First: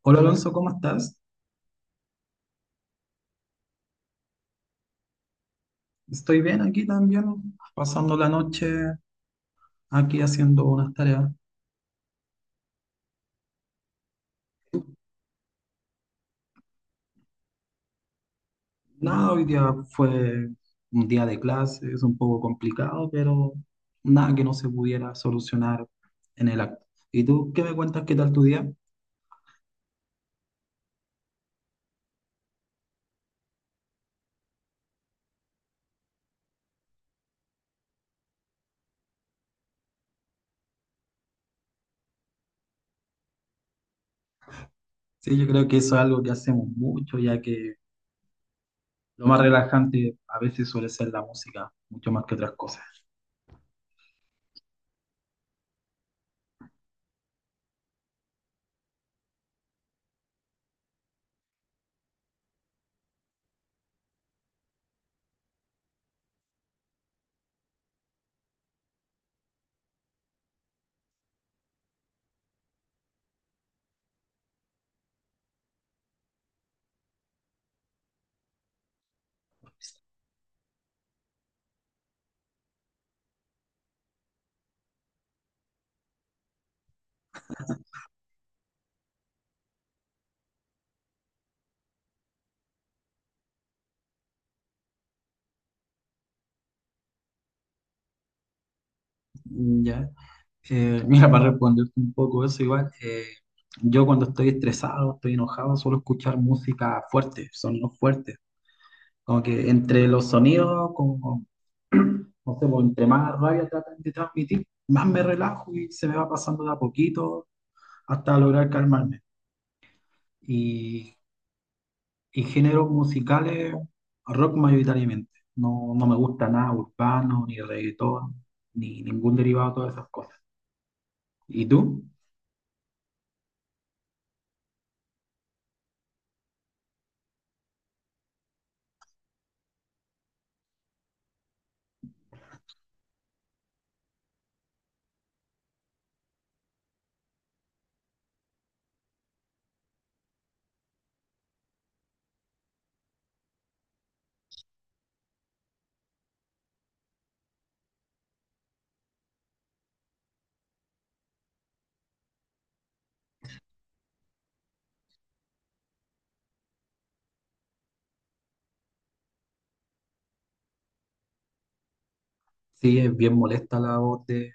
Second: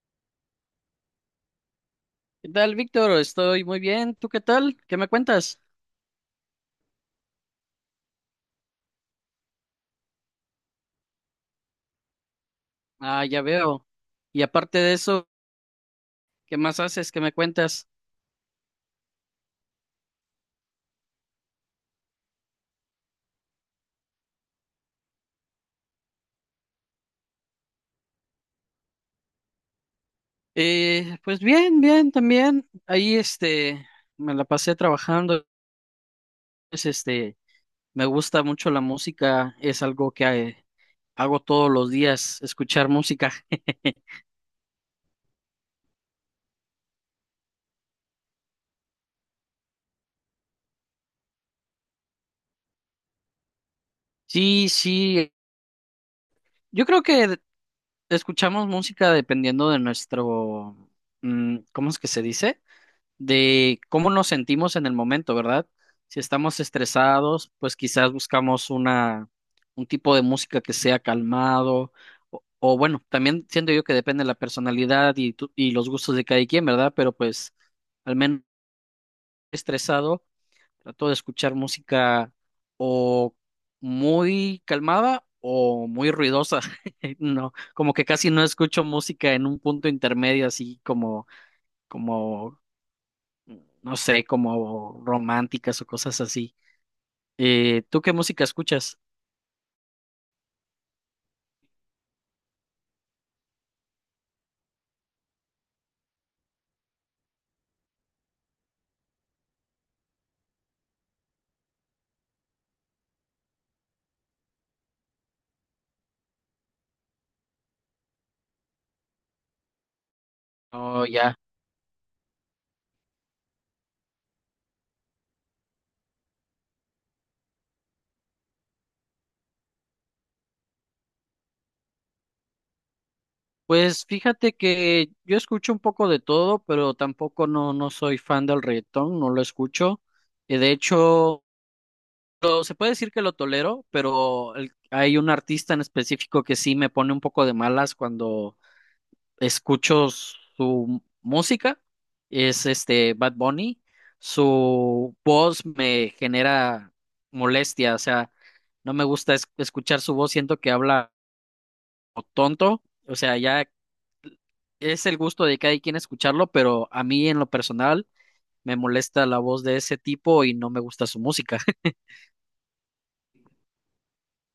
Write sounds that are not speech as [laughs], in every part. Hola Alonso, ¿cómo estás? ¿Qué tal, Víctor? Estoy muy bien. ¿Tú qué tal? ¿Qué me cuentas? Estoy bien aquí también, pasando la noche aquí haciendo unas tareas. Ah, ya veo. Y aparte de eso, ¿qué más haces? ¿Qué me cuentas? Nada, hoy día fue un día de clases, un poco complicado, pero nada que no se pudiera solucionar en el acto. ¿Y tú qué me cuentas? ¿Qué tal tu día? Pues bien, bien, también. Ahí, este, me la pasé trabajando. Es, este, me gusta mucho la música. Es algo que hago todos los días, escuchar música. [laughs] Sí, yo creo que eso es algo que hacemos mucho, ya que lo más relajante a veces suele ser la música, mucho más que otras cosas. Sí, sí. Yo creo que escuchamos música dependiendo de nuestro, ¿cómo es que se dice? De cómo nos sentimos en el momento, ¿verdad? Si estamos estresados, pues quizás buscamos un tipo de música que sea calmado, o bueno, también siento yo que depende de la personalidad y los gustos de cada quien, ¿verdad? Pero pues al menos estresado, trato de escuchar música o muy calmada o muy ruidosa. [laughs] No, como que casi no escucho música en un punto intermedio, así como no sé, como románticas o cosas así. ¿Tú qué música escuchas? ¿Ya? Mira, para responderte un poco eso, igual, yo cuando estoy estresado, estoy enojado, suelo escuchar música fuerte, sonidos fuertes. Como que entre los sonidos, como, no sé, pues, entre más rabia tratan de transmitir, más me relajo y se me va pasando de a poquito hasta lograr calmarme. Oh, Y, ya. y géneros musicales, rock mayoritariamente. No, no me gusta nada urbano, ni reggaetón, ni ningún derivado de todas esas cosas. ¿Y tú? Pues fíjate que yo escucho un poco de todo, pero tampoco no soy fan del reggaetón, no lo escucho. De hecho, se puede decir que lo tolero, pero hay un artista en específico que sí me pone un poco de malas cuando escucho su música, es este Bad Bunny, su voz me genera molestia, o sea, no me gusta escuchar su voz, siento que habla tonto, o sea, ya es el gusto de cada quien escucharlo, pero a mí en lo personal me molesta la voz de ese tipo y no me gusta su música. [laughs] Sí, es bien molesta la voz de,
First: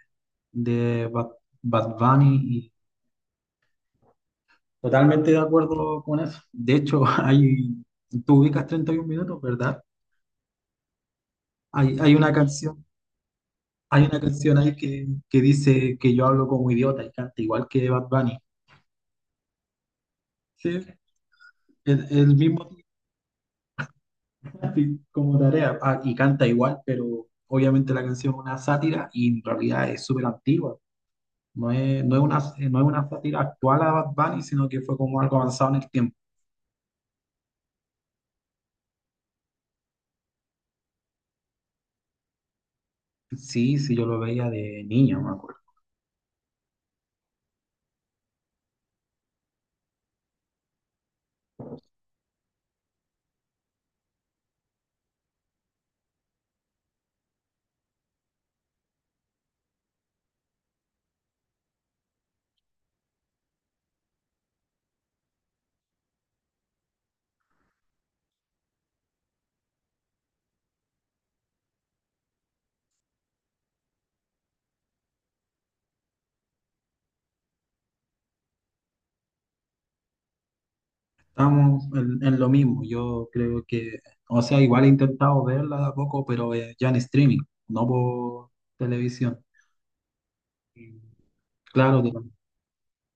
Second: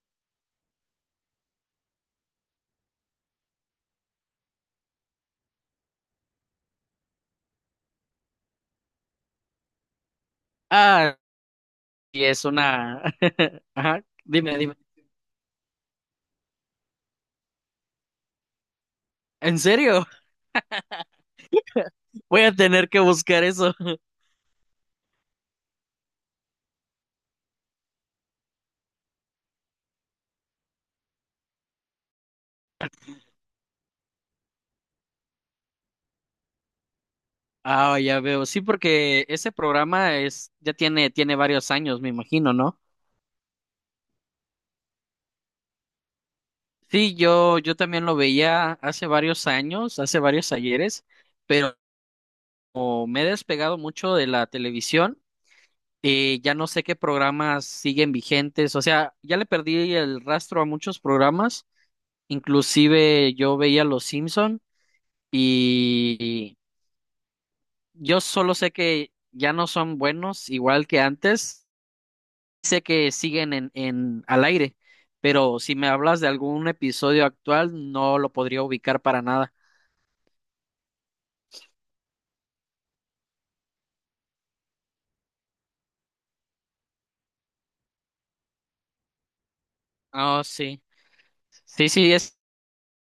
de Bad Bunny y totalmente de acuerdo con eso. De hecho, [laughs] tú ubicas 31 minutos, ¿verdad? Ah, Hay y una es canción, una... [laughs] Ajá, hay una canción dime, ahí dime. que dice que yo hablo como idiota y canta igual que Bad Bunny. ¿En serio? Sí, el Voy a mismo tipo, tener que buscar eso. así [laughs] como tarea. Ah, y canta igual, pero obviamente la canción es una sátira y en realidad es súper antigua. No es, no es una, no es una sátira actual a Bad Bunny, sino que fue como algo avanzado en el tiempo. Ah, ya veo. Sí, porque ese programa es, ya tiene varios años, me imagino, ¿no? Sí, sí, yo lo veía de niño, me acuerdo. Sí, yo también lo veía hace varios años, hace varios ayeres, pero como me he despegado mucho de la televisión, ya no sé qué programas siguen vigentes. O sea, ya le perdí el rastro a muchos programas. Inclusive yo veía Los Simpson y yo solo sé que ya no son buenos igual que antes. Sé que siguen en al aire, pero si me hablas de algún episodio actual, no lo podría ubicar para nada. Estamos en lo mismo, yo creo que, o sea, igual he intentado verla de a poco, pero ya en streaming, no por televisión. Ah, sí. Y Sí, claro, sí,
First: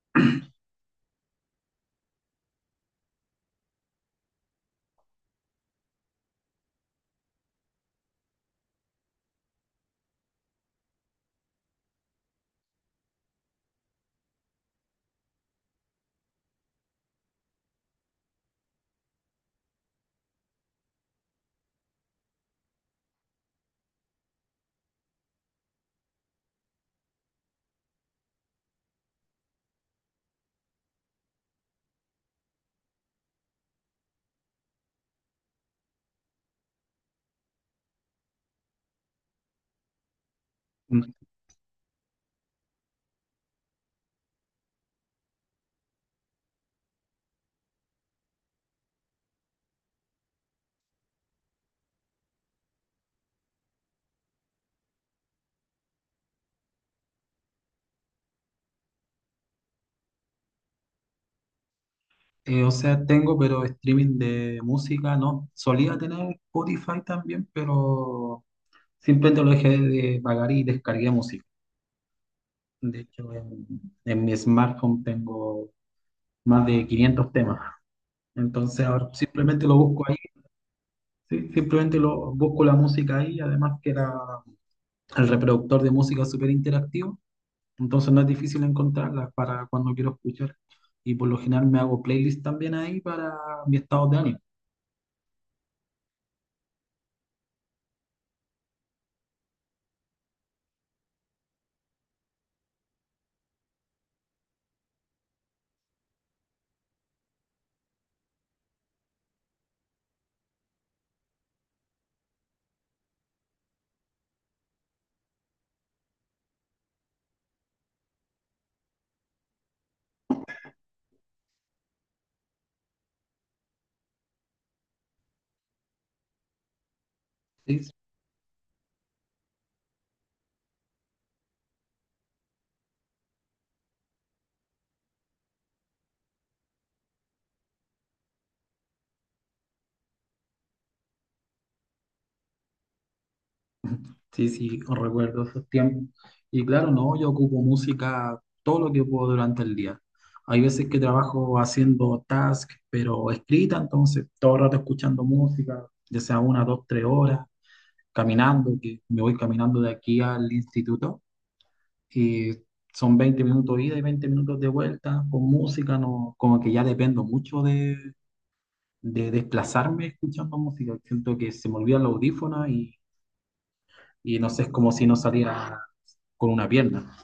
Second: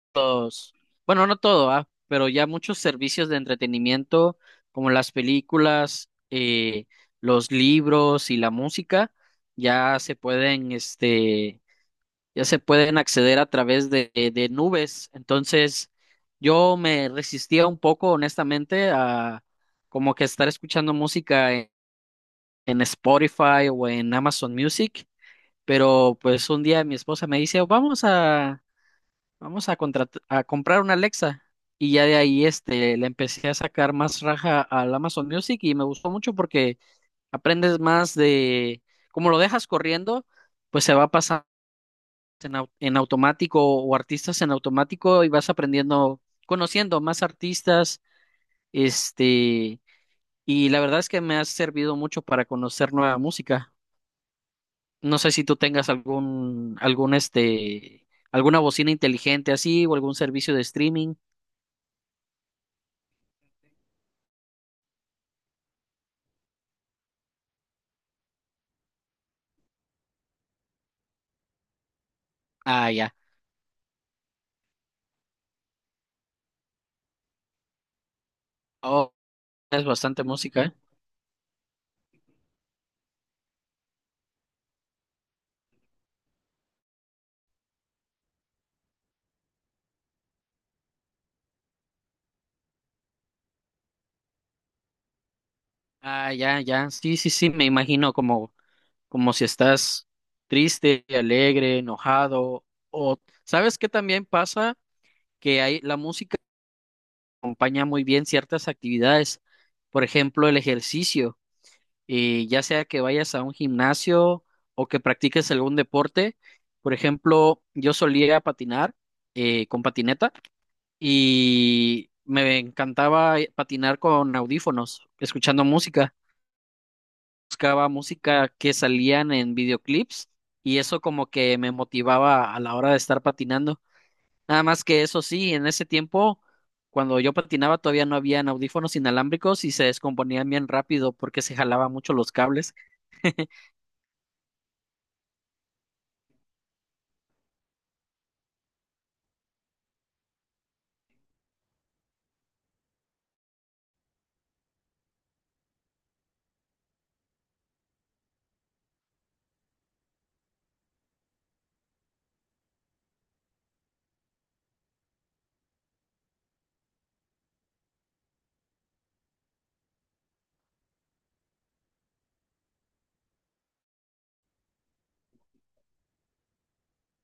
estos. Bueno, no todo, ah, pero ya muchos servicios de entretenimiento, como las películas, los libros y la música, ya se pueden, este, ya se pueden acceder a través de nubes. Entonces, yo me resistía un poco, honestamente, a como que estar escuchando música en Spotify o en Amazon Music, pero pues un día mi esposa me dice, vamos a comprar una Alexa. Y ya de ahí este, le empecé a sacar más raja al Amazon Music y me gustó mucho porque aprendes más como lo dejas corriendo, pues se va mm, pasando en automático o artistas en automático y vas aprendiendo, conociendo más artistas, este, y la verdad es que me ha servido mucho para conocer nueva música. No sé si tú tengas algún, este, alguna bocina inteligente así o algún servicio de streaming. O sea, tengo, pero streaming de música no. Solía tener Spotify también, pero simplemente lo dejé de pagar y descargué música. Ah, De ya. hecho, en mi smartphone tengo más de 500 temas. Entonces, ahora Oh, simplemente lo es busco. bastante música, ¿eh? Sí, simplemente busco la música ahí, además que el reproductor de música es súper interactivo, entonces no es difícil encontrarla para cuando quiero escuchar. Y por lo general me hago playlist también ahí para mi estado de ánimo. Ah, ya, ya. Sí, sí, sí, me imagino como si estás triste, alegre, enojado o ¿sabes qué también pasa? Que hay la música acompaña muy bien ciertas actividades. Por ejemplo, el ejercicio, ya sea que vayas a un gimnasio o que practiques algún deporte. Por ejemplo, yo solía patinar con patineta y me encantaba patinar con audífonos, escuchando música. Buscaba Sí, música que salían en videoclips y eso como que me motivaba a la hora de estar patinando. Nada más que eso sí, en ese tiempo, cuando yo patinaba, todavía no habían audífonos inalámbricos y se descomponían bien rápido porque se jalaba mucho los cables. sí, sí, recuerdo esos tiempos. Y claro, no, yo ocupo música todo lo que puedo durante el día. Hay veces que trabajo haciendo task pero escrita, entonces todo el rato escuchando música, ya sea 1, 2, 3 horas, caminando, que me voy caminando de aquí al instituto. Y son 20 minutos ida y 20 minutos de vuelta con música, no, como que ya dependo mucho de desplazarme escuchando música. Siento que se me olvidan los audífonos y no sé, es como si no saliera con una pierna.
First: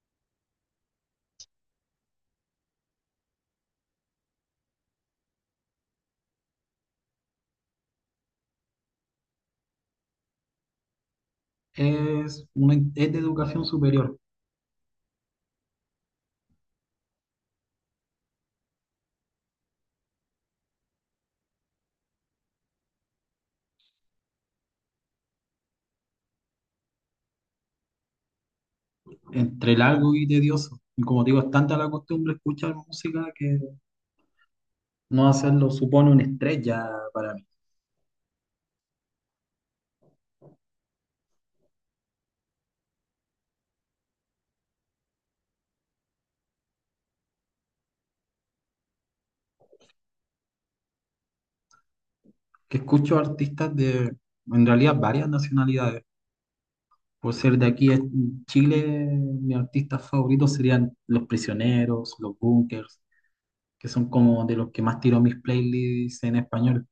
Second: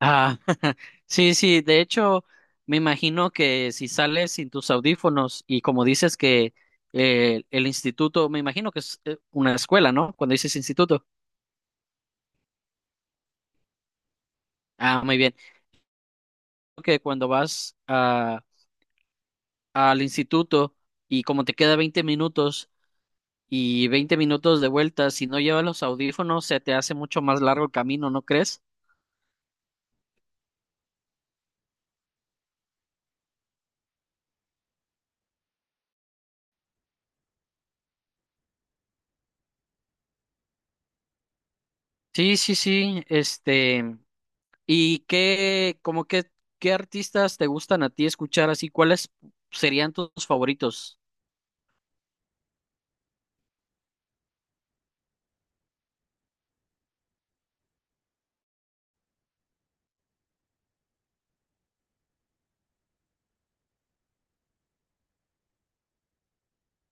Ah, [laughs] sí, sí, de hecho, me imagino que si sales sin tus audífonos y como dices que el instituto, me imagino que es una escuela, ¿no? Cuando dices instituto. Es de educación superior, Ah, muy bien. Creo que cuando vas al instituto y como te queda 20 minutos y 20 minutos de vuelta. Si no llevas los audífonos, se te hace mucho más largo el camino, ¿no crees? entre largo y tedioso. Y como te digo, es tanta la costumbre escuchar música que no hacerlo supone un estrés ya para mí. Sí, sí, sí. Este, ¿y qué, como qué artistas te gustan a ti escuchar así? ¿Cuáles serían tus favoritos? Que escucho artistas de, en realidad, varias nacionalidades. Por ser de aquí a Chile, mis artistas favoritos serían Los Prisioneros, Los Bunkers, que son como de los que más tiro mis playlists en español.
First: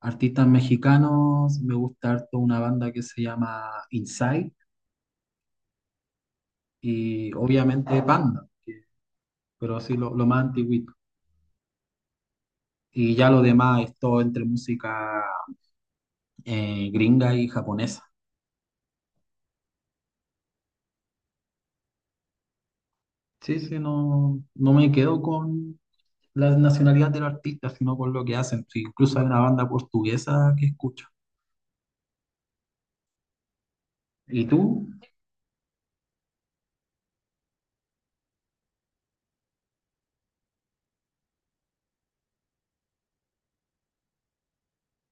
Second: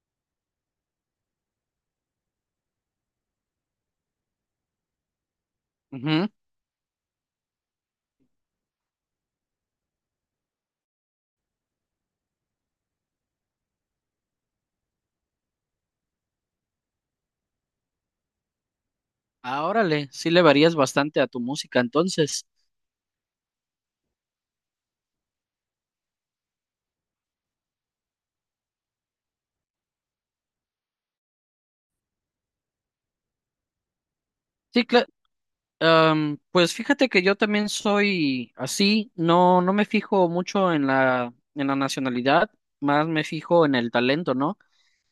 Artistas mexicanos, me gusta harto una banda que se llama Inside Ujú. y obviamente Panda, que- pero así lo más antiguito. Y ya lo demás es todo entre música gringa y japonesa. Ah, órale, sí le varías bastante a tu música, entonces. Sí, sí, no, no me quedo con la nacionalidad del artista, sino con lo que hacen. Sí, incluso hay una banda portuguesa que escucho. ¿Y Sí, tú? Pues fíjate que yo también soy así, no me fijo mucho en en la nacionalidad, más me fijo en el talento, ¿no?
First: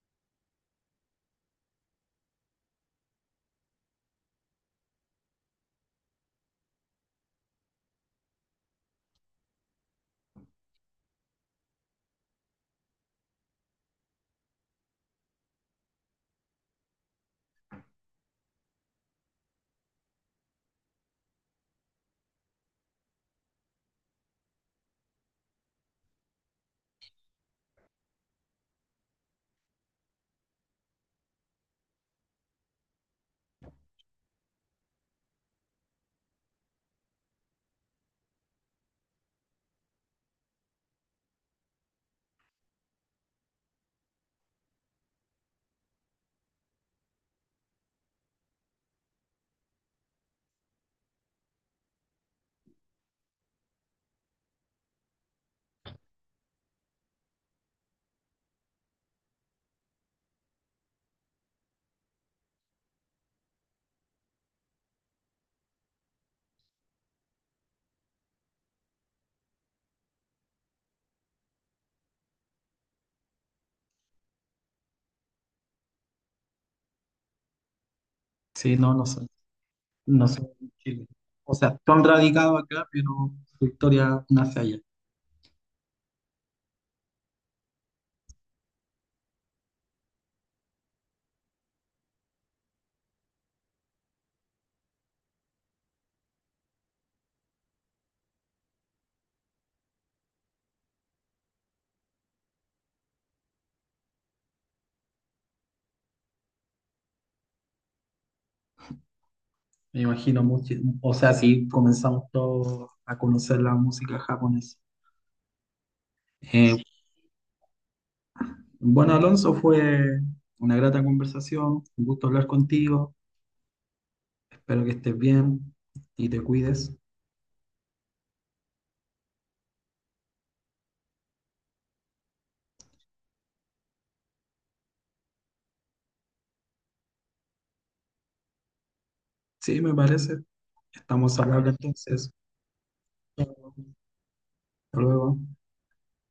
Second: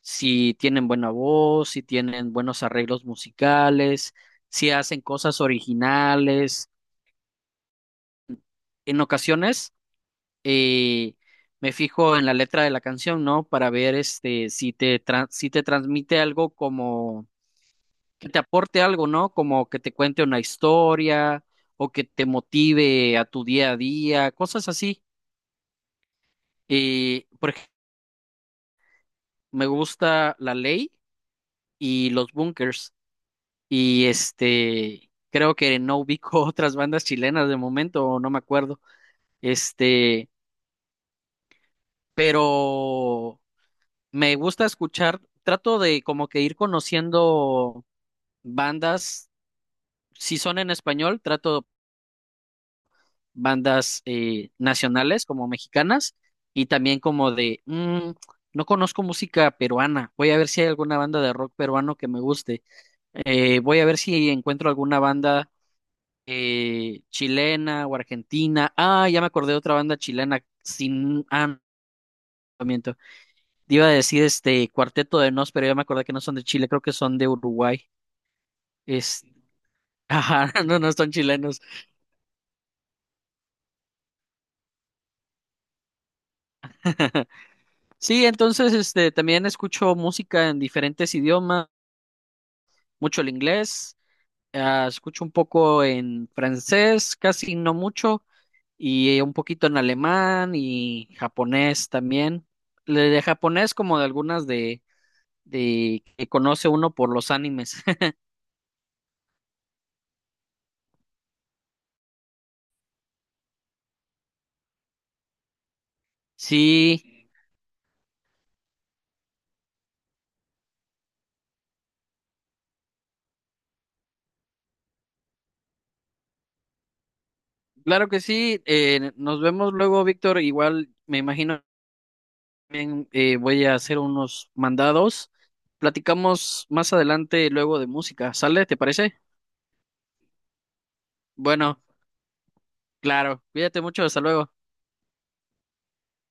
Si tienen buena voz, si tienen buenos arreglos musicales, si hacen cosas originales. En ocasiones eh, me fijo en la letra de la canción, ¿no? Para ver este, si te transmite algo como que te aporte algo, ¿no? Como que te cuente una historia o que te motive a tu día a día, cosas así. Por ejemplo, me gusta La Ley y Los Bunkers y este, creo que no ubico [laughs] otras bandas chilenas de momento, o no me acuerdo, este, pero me gusta escuchar, trato de como que ir conociendo bandas, si son en español, trato bandas nacionales como mexicanas y también como de, "Mm, no conozco música peruana, voy a ver si hay alguna banda de rock peruano que me guste, voy a ver si encuentro alguna banda chilena o argentina, ah, ya me acordé de otra banda chilena, sin, no, miento. Te iba a decir este Cuarteto de Nos, pero ya me acordé que no son de Chile, creo que son de Uruguay, Sí, no, es, [laughs] no soy ajá, de no, no Chile. son O chilenos. sea, tú han radicado acá, pero su historia nace allá. [laughs] Sí, entonces este también escucho música en diferentes idiomas. Mucho el inglés, ah, escucho un poco en francés, casi no mucho, y un poquito en alemán y japonés también. De japonés como de algunas de que conoce uno por los animes. [laughs] Me imagino mucho. O sea, sí, comenzamos todos a conocer la música japonesa. Eh, Sí, bueno, Alonso, fue una grata conversación. Un gusto hablar contigo. Espero que estés bien y te cuides. claro que sí. Nos vemos luego, Víctor. Igual me imagino también voy a hacer unos mandados. Platicamos más adelante luego de música. ¿Sale? ¿Te parece? Sí, me parece. Estamos al habla Bueno, entonces. claro. Hasta Cuídate mucho. Hasta luego. luego.